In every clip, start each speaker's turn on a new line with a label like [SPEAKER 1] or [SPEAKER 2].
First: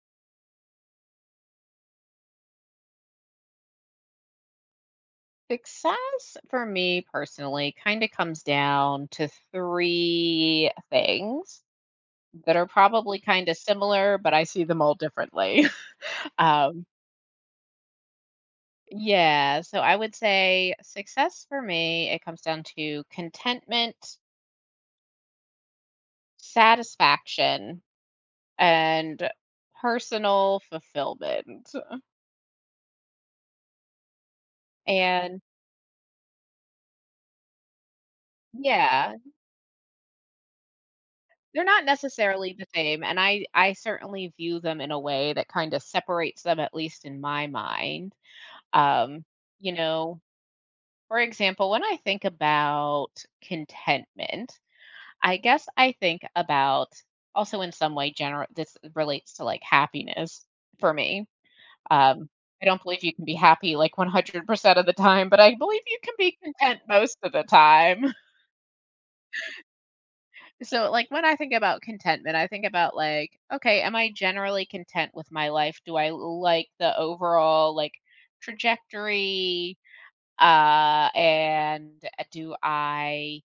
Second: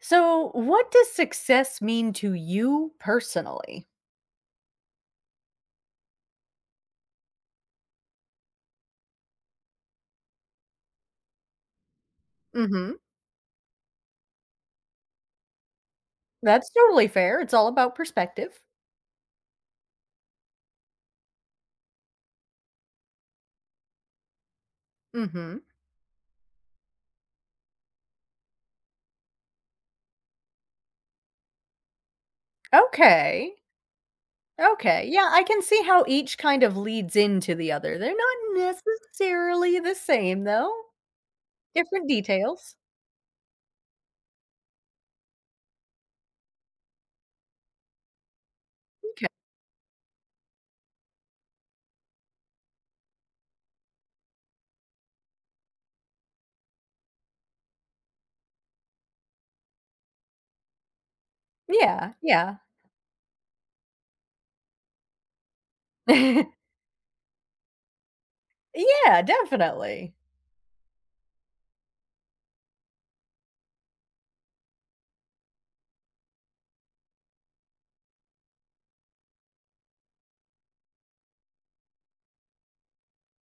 [SPEAKER 1] So, what does success mean to you personally?
[SPEAKER 2] Success for me personally kind of comes down to three things that are
[SPEAKER 1] Hmm.
[SPEAKER 2] probably kind of similar, but I see them all differently.
[SPEAKER 1] That's
[SPEAKER 2] um,
[SPEAKER 1] totally fair. It's all about perspective.
[SPEAKER 2] yeah, so I would say success for me, it comes down to contentment,
[SPEAKER 1] Hmm.
[SPEAKER 2] satisfaction, and personal fulfillment.
[SPEAKER 1] Okay. Okay, yeah,
[SPEAKER 2] And
[SPEAKER 1] I can see how each kind of leads into the other. They're not
[SPEAKER 2] yeah,
[SPEAKER 1] necessarily the same, though.
[SPEAKER 2] they're not
[SPEAKER 1] Different
[SPEAKER 2] necessarily the
[SPEAKER 1] details.
[SPEAKER 2] same, and I certainly view them in a way that kinda separates them, at least in my mind. Um,
[SPEAKER 1] Okay.
[SPEAKER 2] you know, for example, when I think about contentment, I guess I think about also in some way general. This relates to, like, happiness for me.
[SPEAKER 1] Yeah.
[SPEAKER 2] Um,
[SPEAKER 1] Yeah.
[SPEAKER 2] I don't believe you can be happy, like, 100% of the time, but I believe you can be content most of the time.
[SPEAKER 1] Yeah, definitely.
[SPEAKER 2] So, like, when I think about contentment, I think about, like, okay, am I generally content with my life? Do I like the overall, like, trajectory? And Do I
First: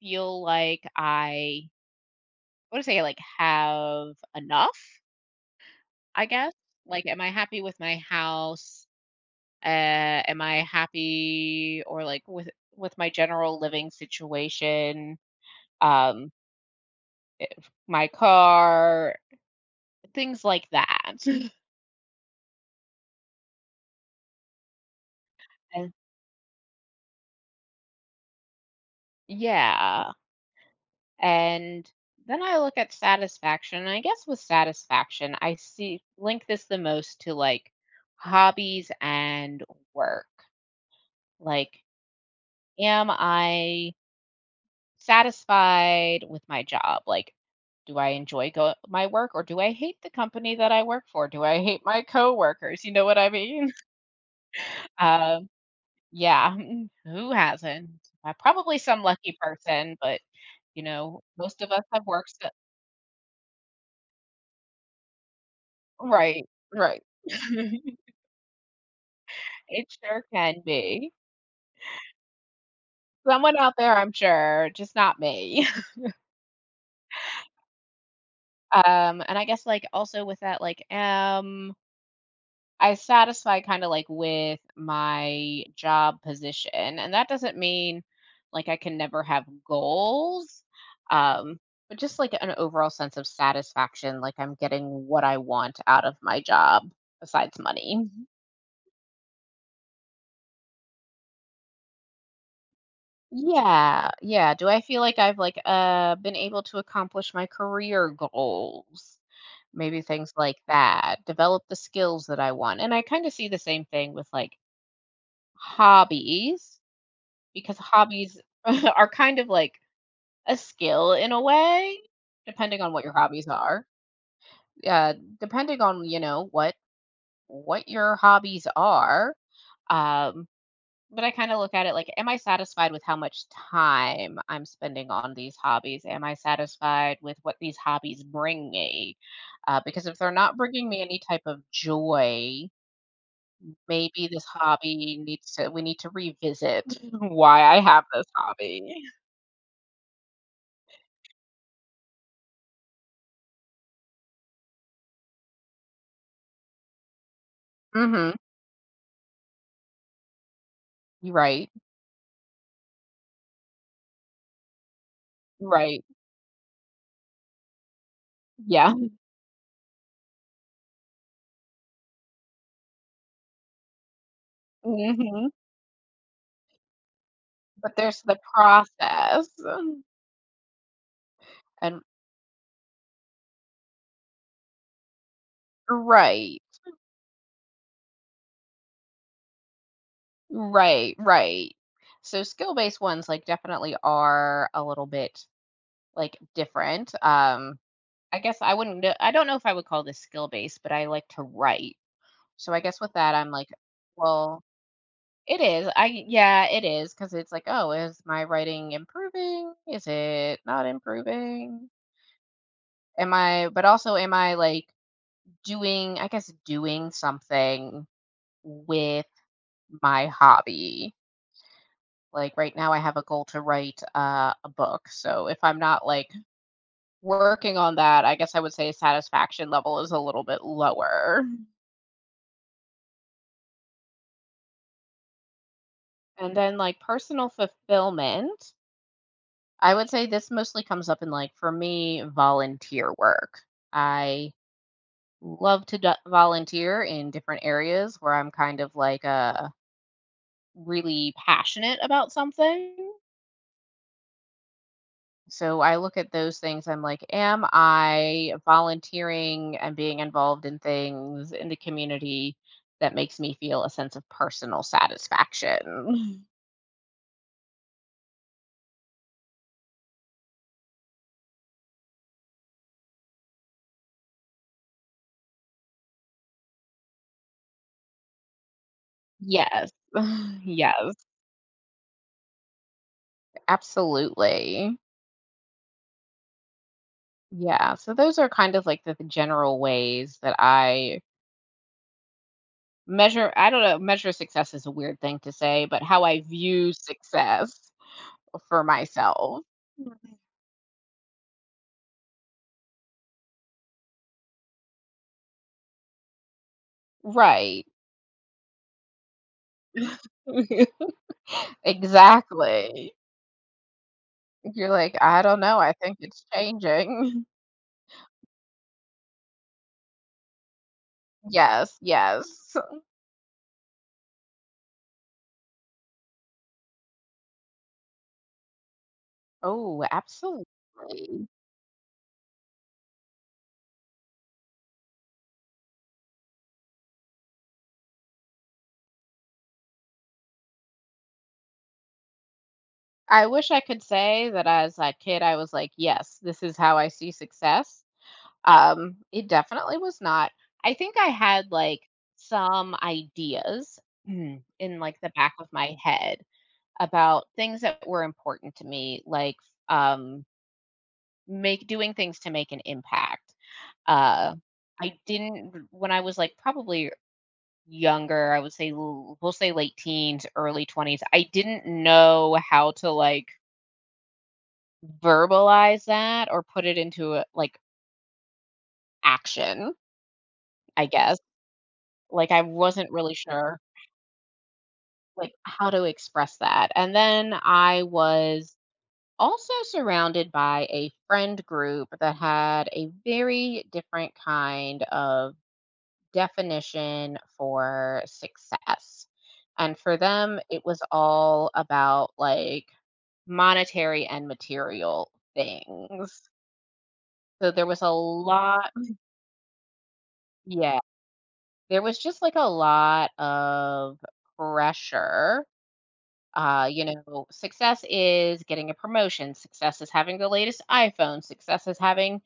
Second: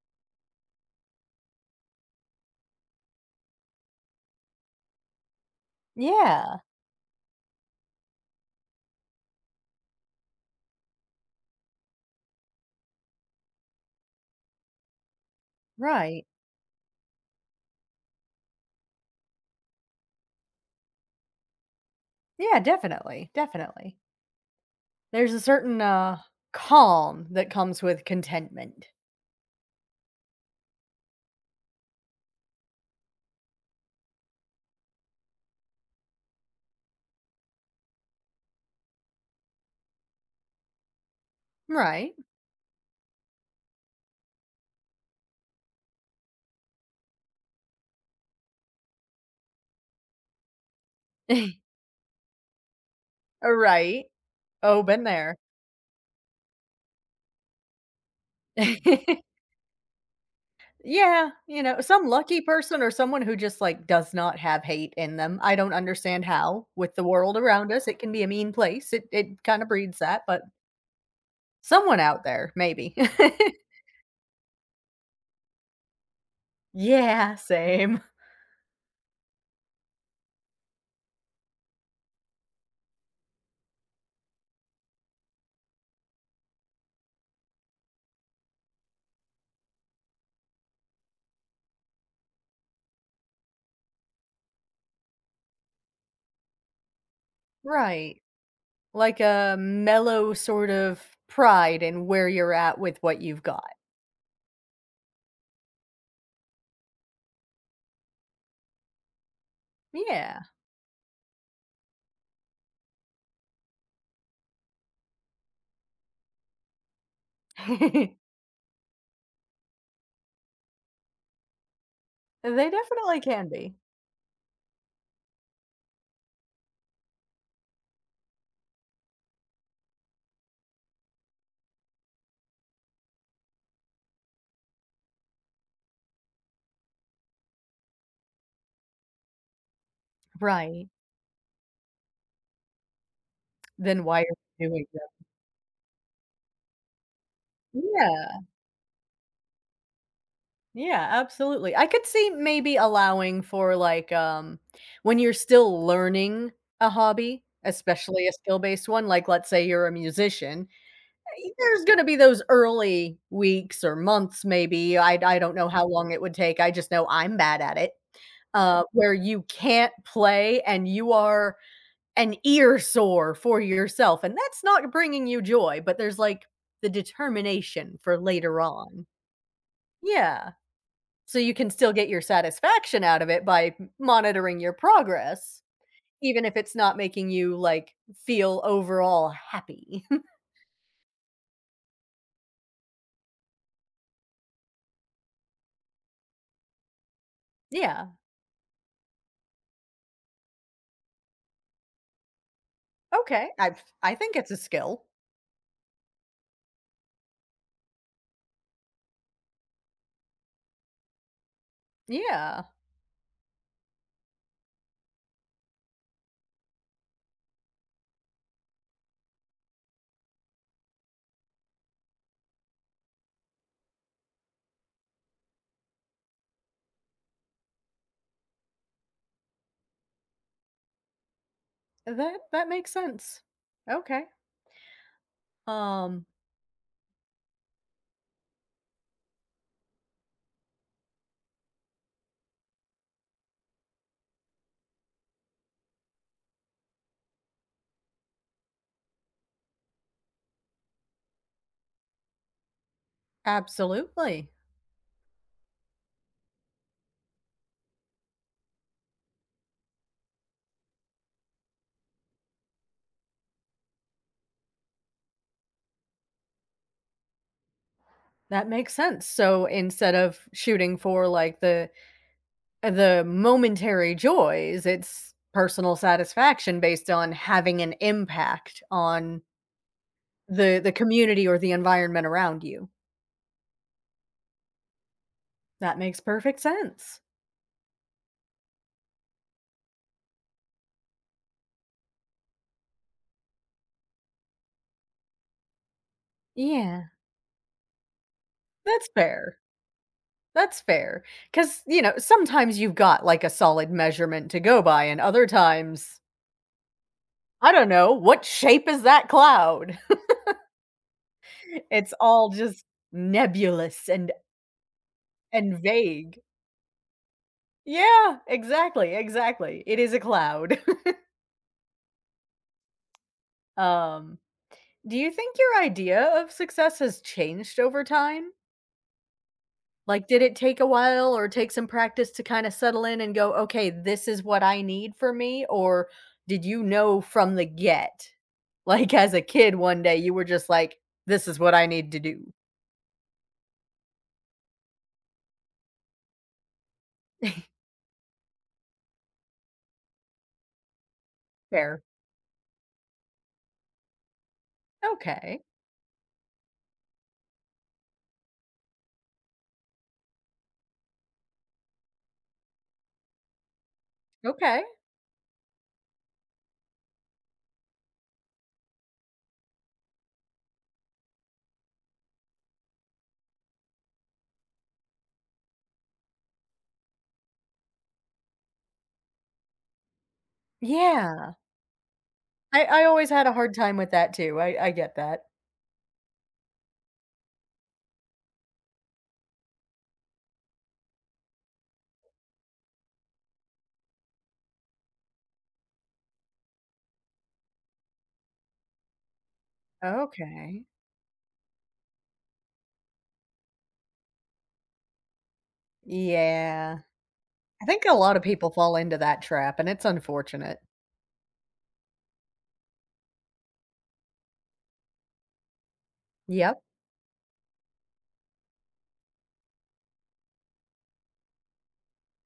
[SPEAKER 2] feel like I, what to say, like, have enough, I guess?
[SPEAKER 1] Yeah.
[SPEAKER 2] Like, am I happy with my house? Uh, am I happy or like with my general living situation?
[SPEAKER 1] Right.
[SPEAKER 2] Um, my car, things like that.
[SPEAKER 1] Yeah, definitely. Definitely. There's a certain
[SPEAKER 2] And
[SPEAKER 1] calm that comes with contentment.
[SPEAKER 2] yeah. And then I look at satisfaction. And I guess with satisfaction, I see link this the most to like hobbies and work. Like,
[SPEAKER 1] Right.
[SPEAKER 2] am I satisfied with my job? Like, do I my work, or do I hate the company that I work for? Do I hate my coworkers? You know what I mean?
[SPEAKER 1] Right. Oh, been there.
[SPEAKER 2] Um, yeah, who hasn't? Probably some lucky person, but you know,
[SPEAKER 1] Yeah,
[SPEAKER 2] most
[SPEAKER 1] you
[SPEAKER 2] of
[SPEAKER 1] know,
[SPEAKER 2] us have
[SPEAKER 1] some
[SPEAKER 2] worked.
[SPEAKER 1] lucky person or someone who just, like, does not have hate in them. I don't understand
[SPEAKER 2] Right,
[SPEAKER 1] how, with the
[SPEAKER 2] right.
[SPEAKER 1] world around us, it can be a mean place. It kinda
[SPEAKER 2] It
[SPEAKER 1] breeds that,
[SPEAKER 2] sure
[SPEAKER 1] but
[SPEAKER 2] can be.
[SPEAKER 1] someone out there, maybe.
[SPEAKER 2] Someone out there, I'm sure, just not me.
[SPEAKER 1] Yeah, same.
[SPEAKER 2] And I guess, like, also with that, like, I satisfy kind of like with my job position, and that doesn't mean like I can never have goals, um, but just like an overall sense of satisfaction, like I'm getting what I want out of my job besides money.
[SPEAKER 1] Right. Like a mellow sort of pride in where you're at with what you've got.
[SPEAKER 2] Yeah, yeah. Do I feel like I've like been able to accomplish my career goals? Maybe things
[SPEAKER 1] Yeah.
[SPEAKER 2] like that. Develop the skills that I want. And I kind of see the same thing with like hobbies because hobbies are kind of like a skill in a way,
[SPEAKER 1] They
[SPEAKER 2] depending on what your
[SPEAKER 1] definitely can
[SPEAKER 2] hobbies
[SPEAKER 1] be.
[SPEAKER 2] are. Yeah, depending on, you know, what your hobbies are. Um, but I kinda look at it like, am I satisfied with how much time I'm spending on these hobbies? Am I satisfied with what these hobbies bring me? Because if they're not
[SPEAKER 1] Right.
[SPEAKER 2] bringing me any type of joy,
[SPEAKER 1] Then why are
[SPEAKER 2] maybe this
[SPEAKER 1] you doing that?
[SPEAKER 2] hobby needs to we need to revisit why I have this
[SPEAKER 1] Yeah.
[SPEAKER 2] hobby.
[SPEAKER 1] Yeah, absolutely. I could see maybe allowing for like when you're still learning a hobby, especially a
[SPEAKER 2] Mhm.
[SPEAKER 1] skill-based one, like let's say you're a musician,
[SPEAKER 2] You're
[SPEAKER 1] eh,
[SPEAKER 2] right.
[SPEAKER 1] there's going to be those early weeks or months maybe. I don't know how
[SPEAKER 2] Right.
[SPEAKER 1] long it would take. I just know I'm bad at it.
[SPEAKER 2] Yeah.
[SPEAKER 1] Where you can't play and you are an ear sore for yourself, and that's not bringing you
[SPEAKER 2] Mhm.
[SPEAKER 1] joy, but there's like the
[SPEAKER 2] But
[SPEAKER 1] determination for
[SPEAKER 2] there's the
[SPEAKER 1] later on.
[SPEAKER 2] process.
[SPEAKER 1] Yeah. So you can still
[SPEAKER 2] And
[SPEAKER 1] get your satisfaction out of it by m monitoring your progress, even if
[SPEAKER 2] right.
[SPEAKER 1] it's not making you, like, feel overall happy.
[SPEAKER 2] Right, right. So skill-based ones, like, definitely are a little bit like, different,
[SPEAKER 1] Yeah.
[SPEAKER 2] I guess I wouldn't kn I don't know if I would call this skill-based, but I like to write. So I guess with that,
[SPEAKER 1] Okay.
[SPEAKER 2] I'm like,
[SPEAKER 1] I think it's a
[SPEAKER 2] well
[SPEAKER 1] skill.
[SPEAKER 2] it is, I yeah, it is because it's like, "Oh, is my writing improving? Is it not improving?
[SPEAKER 1] Yeah.
[SPEAKER 2] Am I" but also am I, like, doing I guess doing something with my hobby? Like, right now I have a goal to write, a book, so if I'm not, like, working on that, I guess I would say satisfaction level is a little bit lower.
[SPEAKER 1] That that makes sense. Okay. Um,
[SPEAKER 2] And then, like, personal fulfillment, I would say this mostly comes up in, like, for me, volunteer work. I love to do volunteer in different areas where I'm kind of, like, really passionate about something.
[SPEAKER 1] Absolutely.
[SPEAKER 2] So I look at those things. I'm like, am I volunteering and being involved in things in the community that makes me feel a sense of personal satisfaction?
[SPEAKER 1] That makes sense. So instead of shooting for, like, the momentary joys, it's personal satisfaction based on having an impact on
[SPEAKER 2] Yes.
[SPEAKER 1] the
[SPEAKER 2] Yes.
[SPEAKER 1] community or the environment around you.
[SPEAKER 2] Absolutely.
[SPEAKER 1] That makes perfect sense.
[SPEAKER 2] Yeah. So those are kind of like the general ways that I measure. I don't know. Measure success is a weird thing to say, but how I view
[SPEAKER 1] Yeah.
[SPEAKER 2] success for
[SPEAKER 1] That's fair.
[SPEAKER 2] myself.
[SPEAKER 1] That's fair because you know, sometimes you've got, like, a solid measurement to go by, and other times, I
[SPEAKER 2] Right.
[SPEAKER 1] don't know, what shape is that cloud? It's all just
[SPEAKER 2] Exactly.
[SPEAKER 1] nebulous
[SPEAKER 2] You're like, "I don't know,
[SPEAKER 1] and
[SPEAKER 2] I think
[SPEAKER 1] vague.
[SPEAKER 2] it's changing."
[SPEAKER 1] Yeah, exactly, exactly. It is a cloud.
[SPEAKER 2] Yes, yes.
[SPEAKER 1] Um, do you think your idea of success has changed over time?
[SPEAKER 2] Oh,
[SPEAKER 1] Like, did it
[SPEAKER 2] absolutely.
[SPEAKER 1] take a while or take some practice to kinda settle in and go, "Okay, this is what I need for me," or did you know from the get? Like, as a kid one day, you were just like, "This is what I need to do."
[SPEAKER 2] I wish I could say that as a kid, I was like, "Yes, this is how I see success." It definitely was not. I think I had, like,
[SPEAKER 1] Fair.
[SPEAKER 2] some ideas in, like, the back
[SPEAKER 1] Okay.
[SPEAKER 2] of my head about things that were important to me, like, um, make doing things to make an impact. Uh,
[SPEAKER 1] Okay.
[SPEAKER 2] I didn't When I was, like, probably younger, I would say l we'll say late teens, early 20s. I didn't know how to, like, verbalize that or put it into a like, action, I guess.
[SPEAKER 1] Yeah.
[SPEAKER 2] Like, I
[SPEAKER 1] I
[SPEAKER 2] wasn't
[SPEAKER 1] always
[SPEAKER 2] really
[SPEAKER 1] had a hard
[SPEAKER 2] sure,
[SPEAKER 1] time with that too. I get that.
[SPEAKER 2] like, how to express that, and then I was also surrounded by a friend group that had a very different kind of definition for success, and for them, it
[SPEAKER 1] Okay.
[SPEAKER 2] was all about, like, monetary and material things.
[SPEAKER 1] Yeah.
[SPEAKER 2] So
[SPEAKER 1] I
[SPEAKER 2] there was
[SPEAKER 1] think
[SPEAKER 2] a
[SPEAKER 1] a lot of people
[SPEAKER 2] lot.
[SPEAKER 1] fall into that trap, and it's unfortunate.
[SPEAKER 2] Yeah, there was just, like, a lot of pressure.
[SPEAKER 1] Yep.
[SPEAKER 2] You know, success is getting a promotion, success is having the latest iPhone, success is having,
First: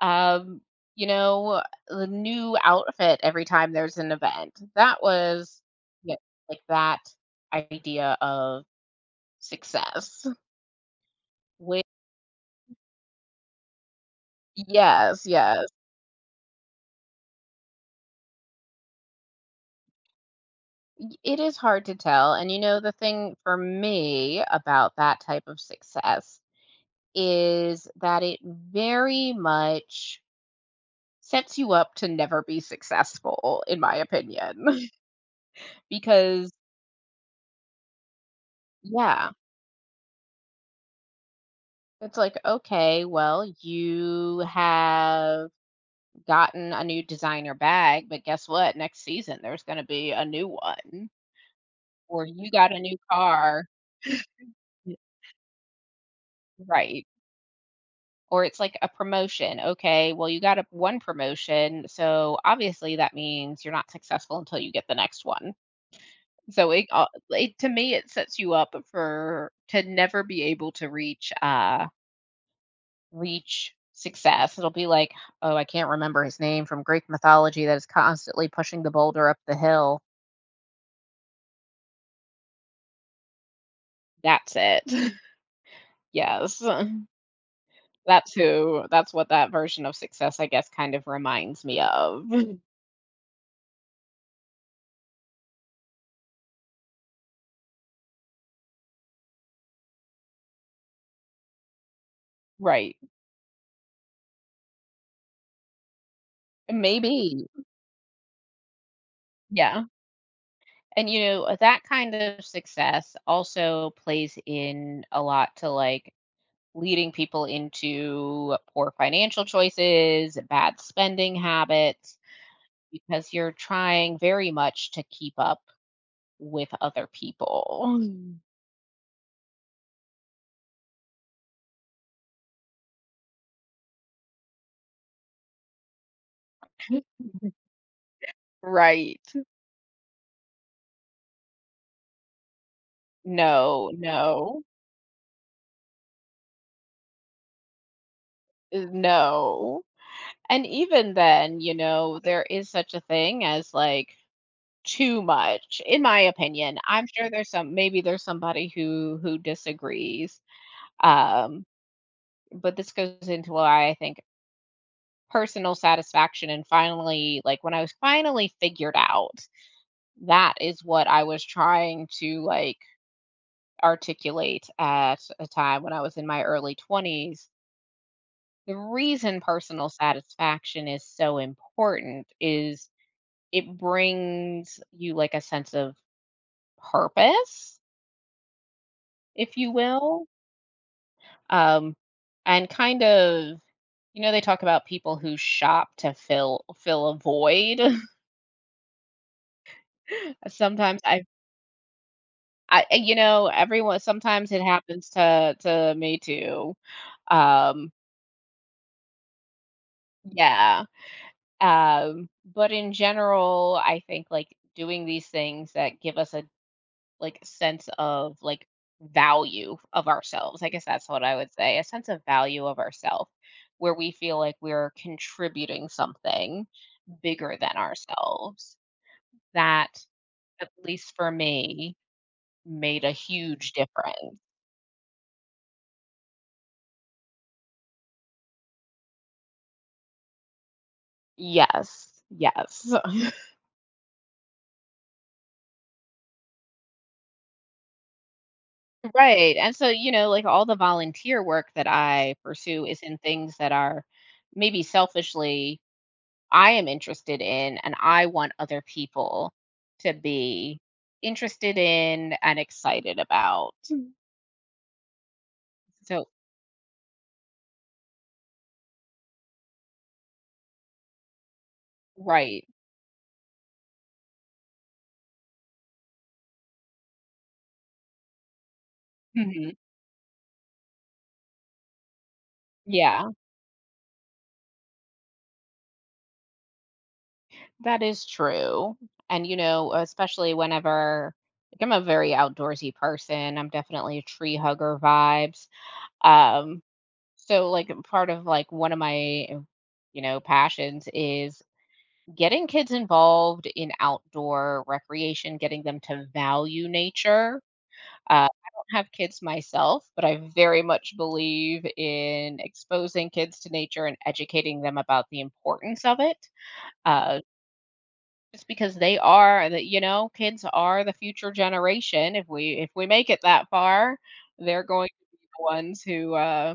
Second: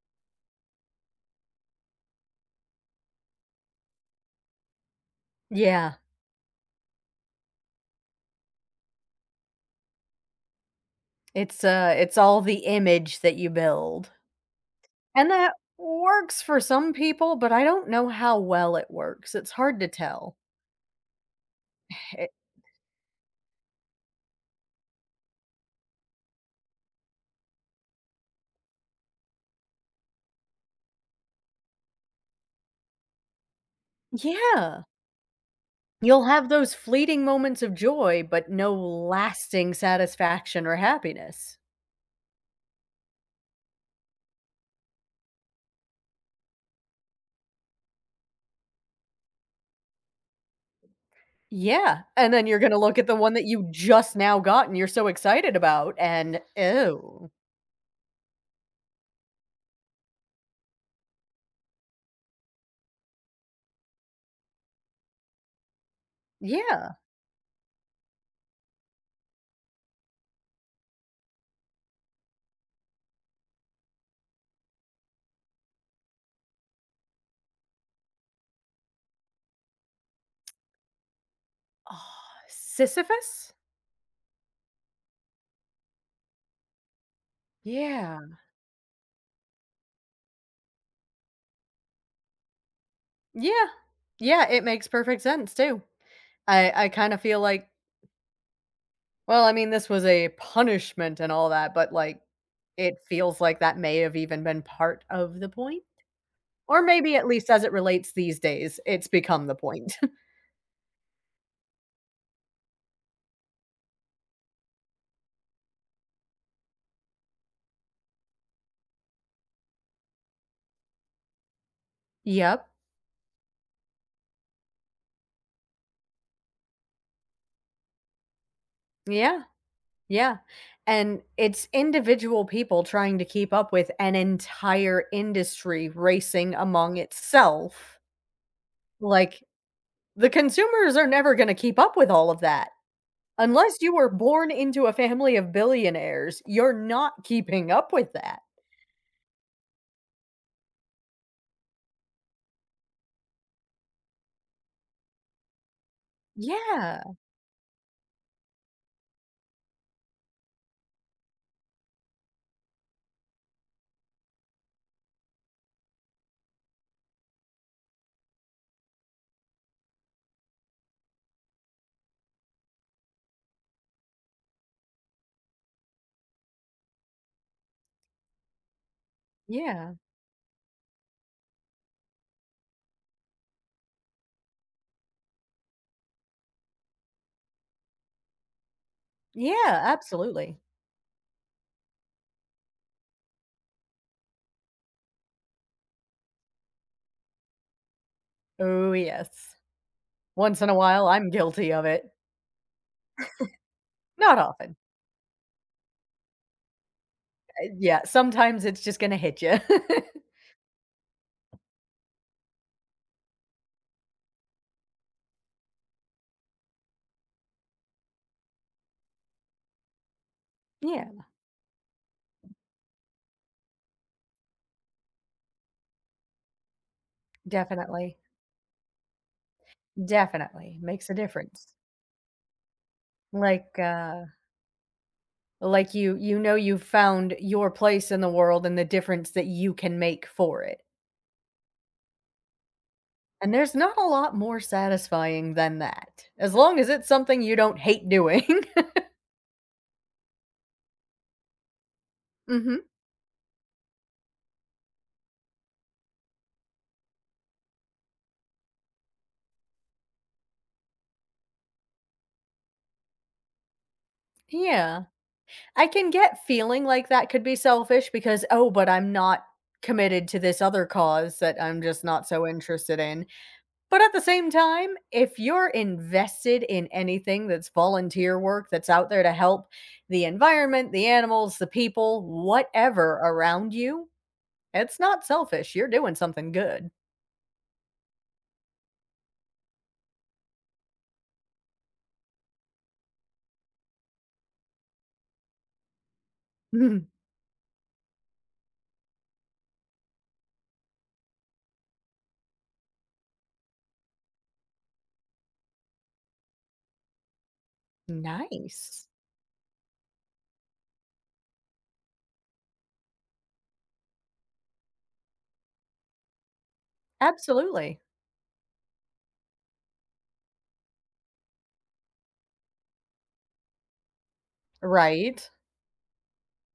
[SPEAKER 2] um, you know, the new outfit every time there's an event. That was
[SPEAKER 1] Yeah.
[SPEAKER 2] yeah, like that idea of success. Whi
[SPEAKER 1] It's all the image that you build.
[SPEAKER 2] Yes,
[SPEAKER 1] And that
[SPEAKER 2] yes.
[SPEAKER 1] works for some people, but I don't know how well it works. It's hard to tell.
[SPEAKER 2] Y It is hard to
[SPEAKER 1] It
[SPEAKER 2] tell, and, you know, the thing for me about that type of success is that it very much sets you up to never be successful, in my
[SPEAKER 1] yeah.
[SPEAKER 2] opinion,
[SPEAKER 1] You'll have
[SPEAKER 2] because
[SPEAKER 1] those fleeting moments of joy, but no
[SPEAKER 2] yeah,
[SPEAKER 1] lasting satisfaction or happiness.
[SPEAKER 2] it's like, okay, well, you have gotten a new designer bag, but guess what? Next season, there's gonna be a new one,
[SPEAKER 1] Yeah,
[SPEAKER 2] or
[SPEAKER 1] and then
[SPEAKER 2] you
[SPEAKER 1] you're
[SPEAKER 2] got
[SPEAKER 1] gonna
[SPEAKER 2] a new
[SPEAKER 1] look at the one that
[SPEAKER 2] car.
[SPEAKER 1] you just now got and you're
[SPEAKER 2] Y
[SPEAKER 1] so excited about and
[SPEAKER 2] Right.
[SPEAKER 1] oh,
[SPEAKER 2] Or it's like a promotion. Okay, well, you got a, one promotion, so obviously that means you're not successful until you get the next one. So it,
[SPEAKER 1] yeah.
[SPEAKER 2] it to me, it sets you up for to never be able to reach success. It'll be like, oh, I can't remember his name from Greek mythology that is constantly pushing the boulder up the hill.
[SPEAKER 1] Ah, Sisyphus?
[SPEAKER 2] That's it. Yes.
[SPEAKER 1] Yeah.
[SPEAKER 2] That's who, that's what that version of success, I guess, kind of reminds me of.
[SPEAKER 1] Yeah. Yeah, it makes perfect sense too. I kinda feel like well, I mean, this was a punishment and all that, but, like, it
[SPEAKER 2] Right.
[SPEAKER 1] feels like that may have even been part of the point? Or maybe at
[SPEAKER 2] Maybe.
[SPEAKER 1] least as it relates these days, it's become the
[SPEAKER 2] Yeah.
[SPEAKER 1] point.
[SPEAKER 2] And you know, that kind of success also plays in a lot to like leading people into poor financial choices, bad spending habits,
[SPEAKER 1] Yep.
[SPEAKER 2] because you're trying very much to keep up with other people.
[SPEAKER 1] Yeah. Yeah. And it's individual people trying to keep up with an entire industry racing among itself.
[SPEAKER 2] Right.
[SPEAKER 1] Like, the consumers are never gonna keep up with all of that. Unless
[SPEAKER 2] No,
[SPEAKER 1] you were born
[SPEAKER 2] no,
[SPEAKER 1] into a family of billionaires, you're not keeping up with that.
[SPEAKER 2] no. And even then, you know, there is such a thing as like too much, in my opinion. I'm
[SPEAKER 1] Yeah.
[SPEAKER 2] sure there's some maybe there's somebody who disagrees. Um, but this goes into why I think personal satisfaction and finally like when I was finally figured out that is what I was trying to like articulate at a time when I was in my early 20s. The reason personal
[SPEAKER 1] Yeah.
[SPEAKER 2] satisfaction is so important is it brings you like a sense of purpose, if
[SPEAKER 1] Yeah,
[SPEAKER 2] you will.
[SPEAKER 1] absolutely.
[SPEAKER 2] Um, and kind of, you know, they talk about people who shop to fill a void.
[SPEAKER 1] Oh, yes. Once in a
[SPEAKER 2] Sometimes
[SPEAKER 1] while,
[SPEAKER 2] I
[SPEAKER 1] I'm guilty of it.
[SPEAKER 2] I eh, you know, everyone
[SPEAKER 1] Not
[SPEAKER 2] sometimes it
[SPEAKER 1] often.
[SPEAKER 2] happens to me too. Um,
[SPEAKER 1] Yeah, sometimes it's just gonna hit you.
[SPEAKER 2] yeah. Um, but in general, I think like doing these things that give us a like sense of like value of ourselves. I guess that's
[SPEAKER 1] Yeah,
[SPEAKER 2] what I would say, a sense of value of ourselves where we feel like we're contributing something bigger than
[SPEAKER 1] definitely,
[SPEAKER 2] ourselves. That, at
[SPEAKER 1] definitely makes
[SPEAKER 2] least
[SPEAKER 1] a
[SPEAKER 2] for
[SPEAKER 1] difference.
[SPEAKER 2] me, made a huge
[SPEAKER 1] Like, uh
[SPEAKER 2] difference.
[SPEAKER 1] like you you know you've found your place in the world and the difference that you can make for it.
[SPEAKER 2] Yes, yes.
[SPEAKER 1] And there's not a lot more satisfying than that, as long as it's something you don't hate doing.
[SPEAKER 2] Right, and so, you know, like, all the volunteer work that I
[SPEAKER 1] Mhm.
[SPEAKER 2] pursue is in things that are maybe selfishly I am interested in, and I want other people to be interested in and excited about.
[SPEAKER 1] Yeah. I can
[SPEAKER 2] So
[SPEAKER 1] get feeling like that could be selfish because, "Oh, but I'm not committed to this other cause that I'm just not so
[SPEAKER 2] right.
[SPEAKER 1] interested in." But at the same time, if you're invested in anything that's volunteer work that's out there to help
[SPEAKER 2] Mhm.
[SPEAKER 1] the environment, the animals, the people, whatever
[SPEAKER 2] Yeah.
[SPEAKER 1] around you, it's not selfish. You're doing something good.
[SPEAKER 2] That is true. And, you know, especially whenever like, I'm a very outdoorsy person, I'm definitely a tree hugger vibes. Um, so, like, part of like one of my, you know, passions is getting kids involved in outdoor recreation, getting them to value nature. I don't
[SPEAKER 1] Nice.
[SPEAKER 2] have kids myself, but I very much believe in exposing kids to nature and educating them about the importance of it. Uh,
[SPEAKER 1] Absolutely.
[SPEAKER 2] Just because they are the you know, kids are the future generation. If we make it that far, they're going to be
[SPEAKER 1] Right?
[SPEAKER 2] the ones who,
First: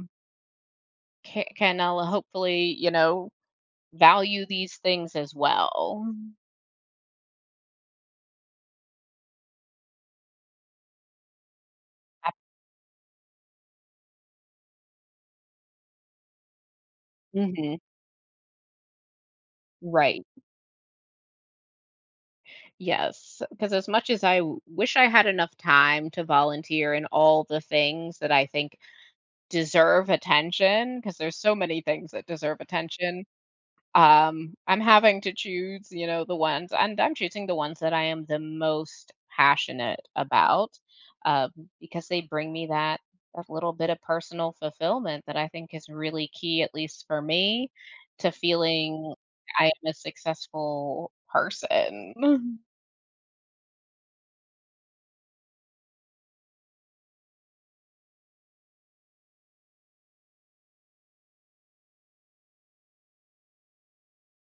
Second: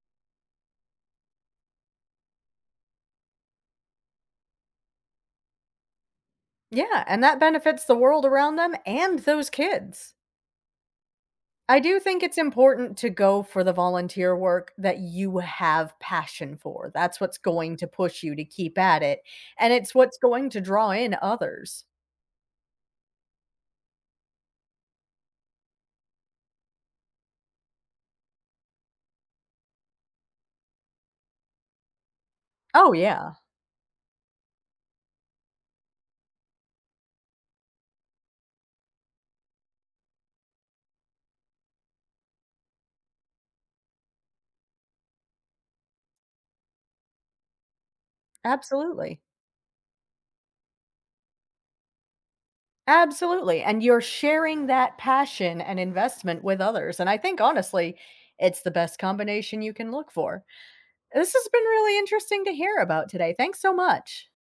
[SPEAKER 2] ca can, hopefully, you know, value these things as well.
[SPEAKER 1] Yeah, and that benefits the world around them and those kids. I do think
[SPEAKER 2] Ab
[SPEAKER 1] it's important to go for the volunteer work that you have passion for. That's what's going
[SPEAKER 2] Mhm.
[SPEAKER 1] to push you to keep at it, and it's what's
[SPEAKER 2] Right.
[SPEAKER 1] going to draw in others.
[SPEAKER 2] Yes, 'cause as much as I w wish I had enough time to volunteer in all the things that I think deserve attention, because there's so many things that deserve
[SPEAKER 1] Oh,
[SPEAKER 2] attention.
[SPEAKER 1] yeah.
[SPEAKER 2] I'm having to choose, you know, the ones and I'm choosing the ones that I am the most passionate about, um, because they bring me that little bit of personal fulfillment that I think is really key, at least for me, to feeling
[SPEAKER 1] Absolutely.
[SPEAKER 2] I am a successful person.
[SPEAKER 1] Absolutely, and you're sharing that passion and investment with others, and I think, honestly, it's the best combination you can look for. This has been really interesting to hear about today. Thanks so much.